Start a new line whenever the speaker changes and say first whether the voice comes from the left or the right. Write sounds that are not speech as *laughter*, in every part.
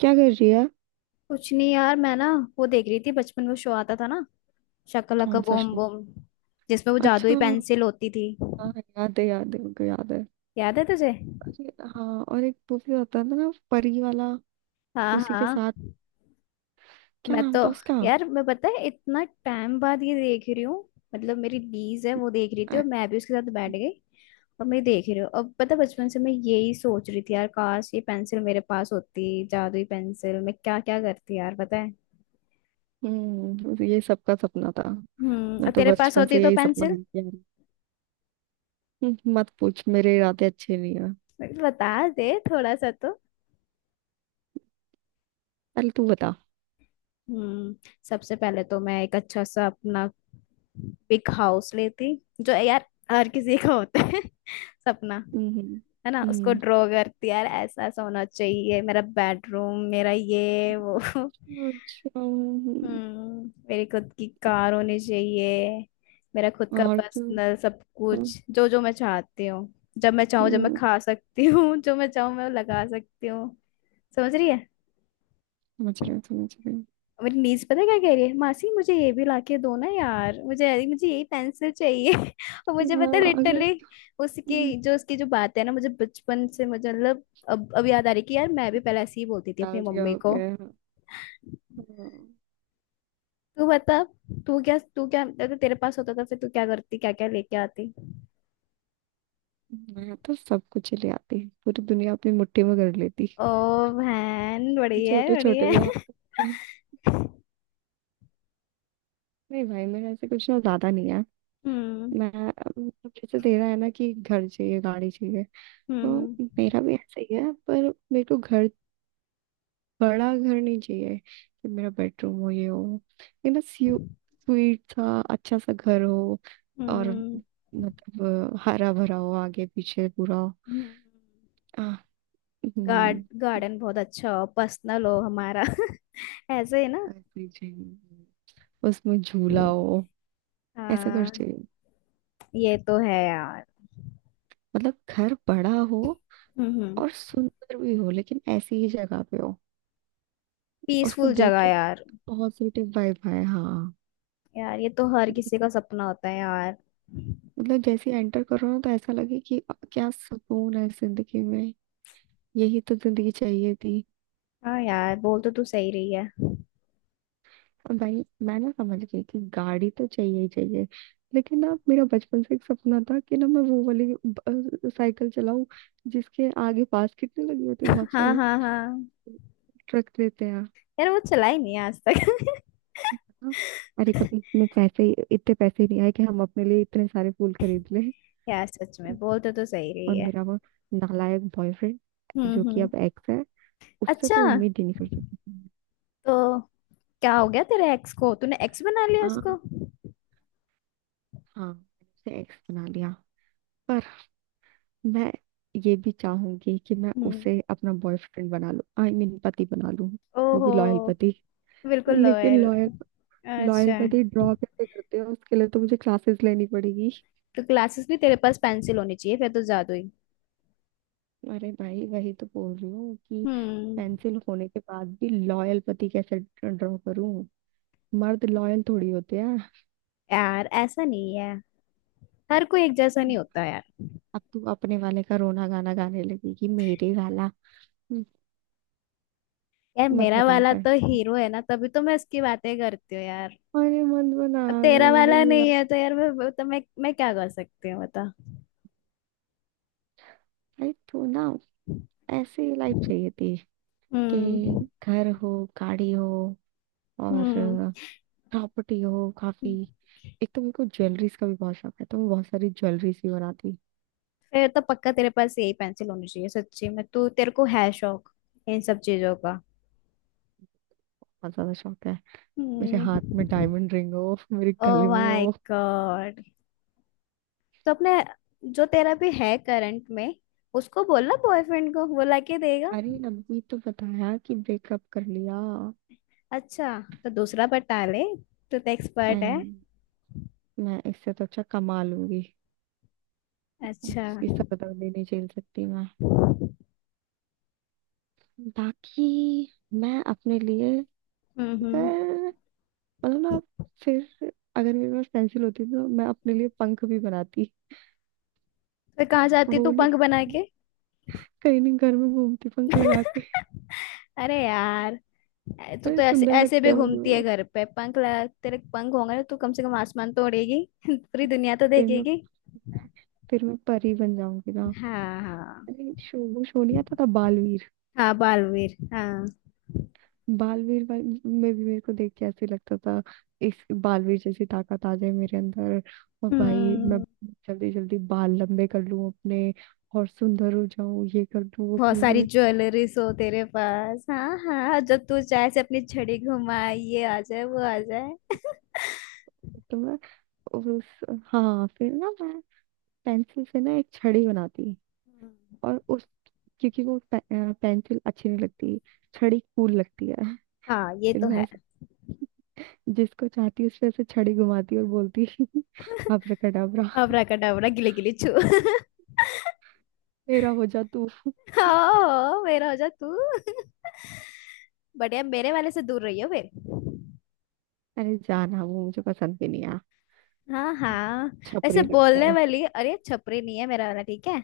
right: क्या कर रही है?
left: कुछ नहीं यार। मैं ना वो देख रही थी, बचपन में शो आता था ना, शकलका
right: कौन सा
left: बूम
right: शो?
left: बूम, जिसमें वो जादुई
right: अच्छा।
left: पेंसिल होती थी।
right: हाँ। याद है उनको याद है।
left: याद है तुझे?
right: अरे हाँ, और एक वो भी होता था ना, परी वाला।
left: हाँ
right: उसी के
left: हाँ।
right: साथ। क्या
left: मैं तो
right: नाम था उसका?
left: यार मैं पता है इतना टाइम बाद ये देख रही हूँ। मतलब मेरी दीज है, वो देख रही थी
right: अ-
left: और मैं भी उसके साथ बैठ गई। और मैं देख रही हूँ, अब पता है, बचपन से मैं यही सोच रही थी यार, काश ये पेंसिल मेरे पास होती, जादुई पेंसिल, मैं क्या क्या करती यार, पता है।
right: ये सबका सपना था।
left: हम्म। और
right: मैं तो
left: तेरे पास
right: बचपन
left: होती
right: से
left: तो
right: यही सपना
left: पेंसिल
right: देखती आ रही हूँ। मत पूछ, मेरे इरादे अच्छे नहीं है।
left: बता दे थोड़ा सा तो।
right: पहले तू बता।
left: हम्म। सबसे पहले तो मैं एक अच्छा सा अपना बिग हाउस लेती, जो यार हर किसी का होता है *laughs* सपना।
right: हम्म।
left: है ना, उसको
right: हम्म।
left: ड्रॉ करती यार, ऐसा ऐसा होना चाहिए मेरा बेडरूम, मेरा ये वो *laughs*
right: अच्छा।
left: हम्म। मेरी खुद की कार होनी चाहिए, मेरा खुद का
right: और तू?
left: पर्सनल सब
right: हम्म,
left: कुछ, जो जो मैं चाहती हूँ, जब मैं चाहूँ, जब मैं खा सकती हूँ *laughs* जो मैं चाहूँ मैं लगा सकती हूँ। समझ रही है?
right: समझ रहे, समझ रहे।
left: मेरी नीज पता है क्या कह रही है? मासी मुझे ये भी लाके दो ना यार, मुझे मुझे यही पेंसिल चाहिए *laughs* और मुझे पता है,
right: हाँ, अगर
left: लिटरली उसके
right: हम्म,
left: जो उसकी जो बात है ना, मुझे बचपन से मुझे मतलब, अब याद आ रही कि यार मैं भी पहले ऐसे ही बोलती थी अपनी
right: डाल दिया,
left: मम्मी
right: हो
left: को।
right: गया है। हाँ।
left: तू बता, तू क्या अगर तेरे पास होता था, फिर तू क्या करती, क्या क्या लेके आती?
right: मैं तो सब कुछ ले आती, पूरी दुनिया अपनी मुट्ठी में कर लेती।
left: ओ बहन,
right: छोटे छोटे
left: बढ़िया
right: से
left: है
right: हाथ।
left: *laughs*
right: नहीं भाई, मेरा ऐसे कुछ ना, ज्यादा नहीं है।
left: हम्म
right: मैं मतलब, जैसे दे रहा है ना कि घर चाहिए, गाड़ी चाहिए। तो
left: हम्म
right: मेरा भी ऐसा ही है, पर मेरे को घर, बड़ा घर नहीं चाहिए, कि मेरा बेडरूम हो, ये हो, ये ना, स्वीट सा अच्छा सा घर हो। और मतलब हरा भरा हो आगे पीछे पूरा।
left: हम्म।
right: आह,
left: गार्ड
right: हम्म।
left: गार्डन बहुत अच्छा हो, पर्सनल हो हमारा *laughs* ऐसे ही ना?
right: ऐसे ही चाहिए। उसमें झूला हो। ऐसा कर
left: हाँ
right: चाहिए।
left: ये तो है यार।
right: मतलब घर बड़ा हो
left: हम्म।
right: और सुंदर भी हो, लेकिन ऐसी ही जगह पे हो। उसको
left: पीसफुल
right: देख
left: जगह
right: के ना
left: यार,
right: पॉजिटिव वाइब आए, हाँ।
left: यार ये तो हर किसी का सपना होता है यार।
right: मतलब जैसे एंटर करो ना तो ऐसा लगे कि क्या सुकून है जिंदगी में, यही तो जिंदगी चाहिए थी।
left: हाँ यार, बोल तो तू सही रही है
right: और भाई मैं ना समझ गई कि गाड़ी तो चाहिए ही चाहिए। लेकिन ना मेरा बचपन से एक सपना था कि ना मैं वो वाली साइकिल चलाऊं, जिसके आगे बास्केट नहीं लगी होती,
left: *laughs*
right: बहुत
left: हाँ
right: सारे
left: हाँ हाँ,
right: ट्रक देते हैं।
left: यार वो चलाई नहीं है आज तक
right: हाँ। अरे कभी इतने पैसे नहीं आए कि हम अपने लिए इतने सारे फूल खरीद लें।
left: *laughs* यार सच में बोल तो तू सही
right: और
left: रही है।
right: मेरा वो नालायक बॉयफ्रेंड, जो कि
left: हम्म।
right: अब एक्स है, उससे
left: अच्छा,
right: तो उम्मीद ही नहीं कर सकती थी।
left: तो क्या हो गया तेरे एक्स को, तूने एक्स बना लिया उसको?
right: हाँ। हाँ, मैंने उसे एक्स बना लिया। पर मैं ये भी चाहूंगी कि मैं
left: हम्म।
right: उसे अपना बॉयफ्रेंड बना लूं, आई मीन पति बना लूं। वो
left: ओहो।
right: भी लॉयल पति,
left: बिल्कुल
right: लेकिन
left: लोयल।
right: लॉयल, लॉयल
left: अच्छा,
right: पति ड्रॉप ऐसे करते हैं, उसके लिए तो मुझे क्लासेस लेनी पड़ेगी।
left: तो क्लासेस भी, तेरे पास पेंसिल होनी चाहिए फिर तो, जादू ही।
right: अरे भाई, वही तो बोल रही हूँ कि
left: हम्म।
right: पेंसिल होने के बाद भी लॉयल पति कैसे ड्रॉ करूं। मर्द लॉयल थोड़ी होते हैं।
left: यार ऐसा नहीं है, हर कोई एक जैसा नहीं होता यार।
right: अब तू अपने वाले का रोना गाना गाने लगी कि मेरे वाला, हम्म,
left: यार
right: मत
left: मेरा
right: बताया
left: वाला
right: कर।
left: तो हीरो है ना, तभी तो मैं उसकी बातें करती हूँ यार।
right: अरे मत बना
left: अब
right: अगर
left: तेरा
right: मुझे
left: वाला
right: बुरा
left: नहीं
right: लगा।
left: है तो यार, मैं तो मैं क्या कर सकती हूँ, बता।
right: भाई तो ना ऐसी लाइफ चाहिए थी,
left: हम्म
right: कि घर हो, गाड़ी हो, और
left: हम्म।
right: प्रॉपर्टी हो काफी। एक तो मेरे को ज्वेलरीज का भी बहुत शौक है, तो मैं बहुत सारी ज्वेलरीज भी बनाती।
left: फिर तो पक्का तेरे पास यही पेंसिल होनी चाहिए, सच्ची में तू, तेरे को है शौक इन सब चीजों का।
right: बहुत ज्यादा शौक है। मेरे हाथ में
left: हम्म।
right: डायमंड रिंग हो, मेरे
left: ओ
right: गले में
left: माय
right: हो।
left: गॉड। तो अपने, जो तेरा भी है करंट में, उसको बोलना बॉयफ्रेंड को, वो लाके देगा।
right: अरे अभी तो बताया कि ब्रेकअप कर लिया।
left: अच्छा। तो दूसरा बता ले, तू तो एक्सपर्ट है।
right: एंड मैं इससे तो अच्छा कमा लूंगी।
left: अच्छा।
right: उसकी सर दर्द ही नहीं झेल सकती मैं। बाकी, मैं अपने लिए,
left: हम्म।
right: अगर, मतलब ना, फिर अगर मेरे पास पेंसिल होती तो मैं अपने लिए पंख भी बनाती।
left: फिर कहाँ जाती
right: वो
left: तू
right: नहीं,
left: पंख बना के?
right: कहीं नहीं, घर में घूमती पंख लगा के।
left: *laughs* अरे यार, तू
right: अरे
left: तो ऐसे
right: सुंदर
left: ऐसे
right: लगते
left: भी
right: हैं मुझे
left: घूमती है
right: वो।
left: घर पे, पंख लगा। तेरे पंख होंगे ना, तू कम से कम आसमान तो उड़ेगी *laughs* पूरी दुनिया तो
right: फिर मैं
left: देखेगी।
right: फिर मैं परी बन जाऊंगी ना।
left: हाँ हाँ
right: अरे शोभू, शोनिया तथा बालवीर।
left: हाँ, बालवीर हाँ।
right: बालवीर में भी मेरे को देख के ऐसे लगता था, इस बालवीर जैसी ताकत आ जाए मेरे अंदर। और भाई मैं
left: हम्म।
right: जल्दी जल्दी बाल लंबे कर लूं अपने, और सुंदर हो जाऊं, ये कर लूं वो
left: बहुत
right: कर
left: सारी
right: लूं।
left: ज्वेलरीज हो तेरे पास, हाँ हाँ, जब तू चाहे से अपनी छड़ी घुमा, ये आ जाए वो आ जाए
right: तो मैं और उस, हाँ फिर ना मैं पेंसिल से ना एक छड़ी बनाती। और
left: *laughs*
right: उस, क्योंकि वो पेंसिल अच्छी नहीं लगती, छड़ी कूल लगती है।
left: हाँ ये
right: फिर
left: तो
right: मैं
left: है।
right: जिसको चाहती उस पे ऐसे छड़ी घुमाती और बोलती *laughs* अब्राकडाब्रा,
left: अबराकडाबरा गिले गिले छू *laughs*
right: मेरा हो जा तू।
left: हाँ मेरा हो जा तू। बढ़िया, मेरे वाले से दूर रही हो फिर।
right: अरे जाना, वो मुझे पसंद भी नहीं है।
left: हाँ हाँ। ऐसे
right: छपरी लगता
left: बोलने
right: है।
left: वाली, अरे छपरी नहीं है मेरा वाला, ठीक है।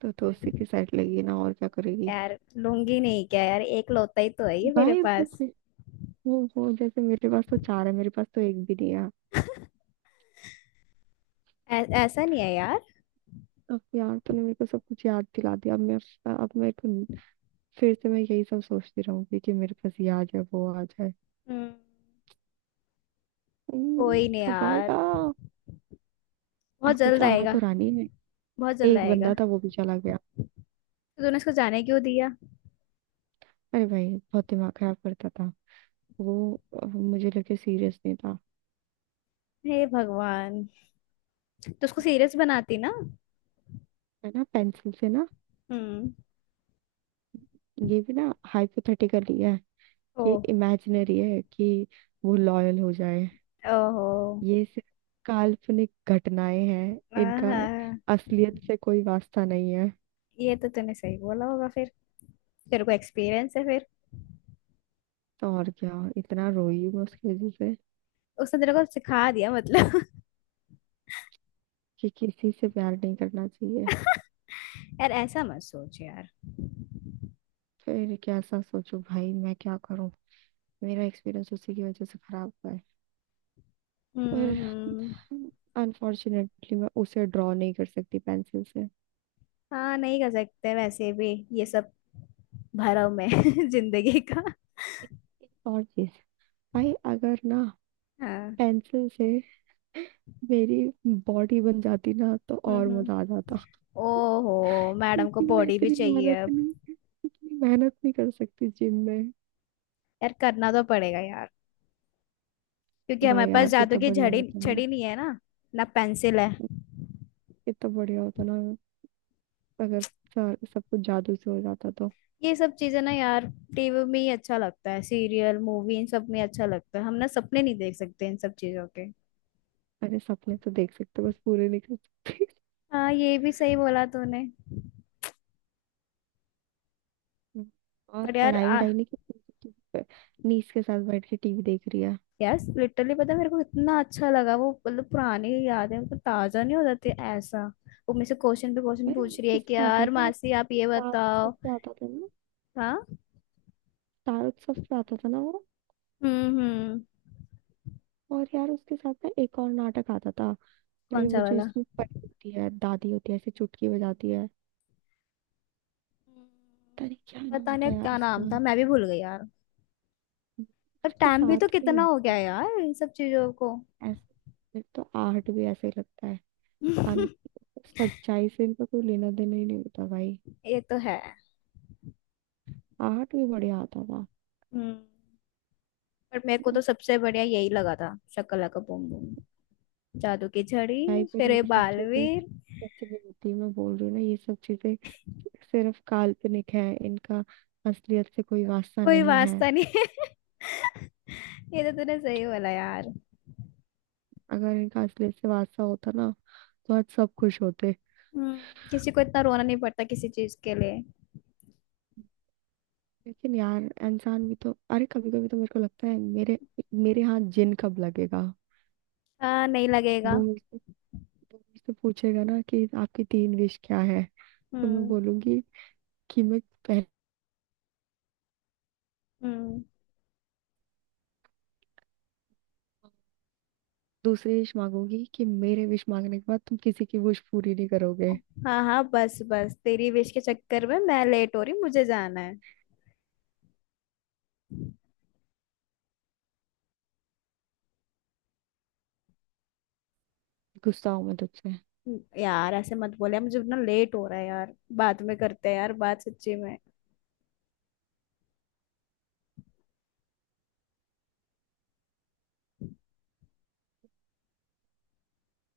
right: तो उसी की साइड लगी ना, और क्या करेगी?
left: यार लूंगी नहीं क्या यार, एक लौता ही तो है ये मेरे
right: भाई बस,
left: पास।
right: वो जैसे मेरे पास तो चार है, मेरे पास तो एक भी नहीं है।
left: ऐसा नहीं है यार।
right: अब यार, तूने मेरे को सब कुछ याद दिला दिया। अब मैं तो फिर से मैं यही सब सोचती रहूंगी कि मेरे पास ये आ जाए, वो आ जाए।
left: हम्म। कोई नहीं
right: कब आएगा?
left: यार,
right: आ
left: बहुत
right: कुछ,
left: जल्द
right: आ तो
left: आएगा।
right: रानी है।
left: बहुत जल्द
right: एक बंदा
left: आएगा।
right: था, वो भी चला गया।
left: तो तूने इसको जाने क्यों दिया?
right: अरे भाई, बहुत दिमाग खराब करता था वो, मुझे लगे सीरियस नहीं था।
left: हे भगवान। तो उसको सीरियस बनाती ना।
right: है ना, पेंसिल से ना
left: हम्म।
right: ये भी ना हाइपोथेटिकली है,
left: ओ।
right: ये इमेजिनरी है कि वो लॉयल हो जाए।
left: ओहो।
right: ये सिर्फ काल्पनिक घटनाएं हैं, इनका
left: आहा।
right: असलियत से कोई वास्ता नहीं है।
left: ये तो तूने सही बोला होगा फिर, तेरे को एक्सपीरियंस है फिर।
right: तो और क्या, इतना रोई मैं उसकी वजह से
left: उसने तेरे को सिखा दिया मतलब
right: कि किसी से प्यार नहीं करना चाहिए।
left: *laughs* यार ऐसा मत सोच यार।
right: फिर कैसा सोचूं भाई, मैं क्या करूं? मेरा एक्सपीरियंस उसी की वजह से खराब हुआ है। पर
left: हम्म हम्म।
right: अनफॉर्चुनेटली मैं उसे ड्रॉ नहीं कर सकती पेंसिल से।
left: हाँ नहीं कर सकते वैसे भी ये सब, भरम है *laughs* जिंदगी का।
right: एक और चीज, भाई अगर ना
left: हाँ।
right: पेंसिल से मेरी बॉडी बन जाती ना, तो
left: हम्म
right: और मजा आ
left: हम्म।
right: जाता।
left: ओहो, मैडम को
right: क्योंकि मैं
left: बॉडी भी
right: इतनी
left: चाहिए
right: मेहनत
left: अब।
right: नहीं इतनी मेहनत नहीं कर सकती जिम में।
left: यार करना तो पड़ेगा यार, क्योंकि हमारे
right: भाई
left: पास
right: यार,
left: जादू
right: कितना
left: की
right: बढ़िया
left: झड़ी
right: होता ना
left: छड़ी नहीं है ना, ना पेंसिल है।
right: कितना बढ़िया होता ना अगर सब कुछ जादू से हो जाता तो।
left: ये सब चीजें ना यार, टीवी में ही अच्छा लगता है, सीरियल मूवी इन सब में अच्छा लगता है, हम ना सपने नहीं देख सकते इन सब चीजों के।
right: अरे सपने तो देख सकते, बस पूरे नहीं कर सकते।
left: हाँ ये भी सही बोला तूने।
right: *laughs* और
left: पर यार
right: पढ़ाई वढ़ाई नहीं कर सकती, नीस के साथ बैठ के टीवी देख रही है।
left: यार लिटरली पता है मेरे को इतना अच्छा लगा वो, मतलब पुरानी यादें मतलब ताजा नहीं हो जाती ऐसा। वो मेरे से क्वेश्चन पे क्वेश्चन
right: अरे
left: पूछ रही है कि
right: किससे आता
left: यार
right: था?
left: मासी आप ये
right: स्टार उत्सव
left: बताओ।
right: से आता था ना।
left: हाँ।
right: स्टार उत्सव से आता था ना वो।
left: हम्म।
right: और यार उसके साथ ना एक और नाटक आता था। अरे
left: कौन
right: वो
left: सा
right: जो
left: वाला?
right: इसमें परी होती है, दादी होती है, ऐसे चुटकी बजाती है। पता नहीं क्या नाम
left: पता
right: होता
left: नहीं
right: है यार
left: क्या
right: उसका।
left: नाम था, मैं भी भूल गई यार। पर
right: उसके
left: टाइम भी तो
right: साथ ही
left: कितना हो गया
right: आता
left: यार इन सब चीजों को
right: है ऐसे, फिर तो आहट भी ऐसे ही लगता है। अन,
left: *laughs*
right: सच्चाई से इनका कोई लेना देना ही नहीं होता भाई।
left: ये तो है।
right: आहट भी बढ़िया आता था।
left: हम्म। पर मेरे को
right: हाँ।
left: तो सबसे बढ़िया यही लगा था, शक्ला का बूम बूम, जादू की
right: भाई
left: झड़ी,
right: पर
left: फिर ये
right: ये सब चीजें
left: बालवीर।
right: सच्ची नहीं होती, मैं बोल रही हूँ ना, ये सब चीजें सिर्फ काल्पनिक है, इनका असलियत से कोई वास्ता
left: कोई
right: नहीं है।
left: वास्ता नहीं है *laughs* ये तो तूने सही बोला यार।
right: अगर इनका असलियत से वास्ता होता ना, तो आज सब खुश होते।
left: हम्म, किसी को इतना रोना नहीं पड़ता किसी चीज के लिए।
right: लेकिन यार इंसान भी तो, अरे कभी कभी तो मेरे को लगता है मेरे मेरे हाथ जिन कब लगेगा।
left: हाँ नहीं लगेगा।
right: वो मुझसे वो मुझसे पूछेगा ना कि आपकी तीन विश क्या है, तो मैं
left: हम्म
right: बोलूंगी कि मैं पहले,
left: हम्म।
right: दूसरी विश मांगूंगी कि मेरे विश मांगने के बाद तुम किसी की विश पूरी नहीं करोगे।
left: हाँ हाँ, बस बस तेरी विश के चक्कर में मैं लेट हो रही हूँ, मुझे जाना है।
right: गुस्सा हूं मैं तुझसे।
left: यार ऐसे मत बोले, मुझे इतना लेट हो रहा है यार, बाद में करते हैं यार बात, सच्ची में।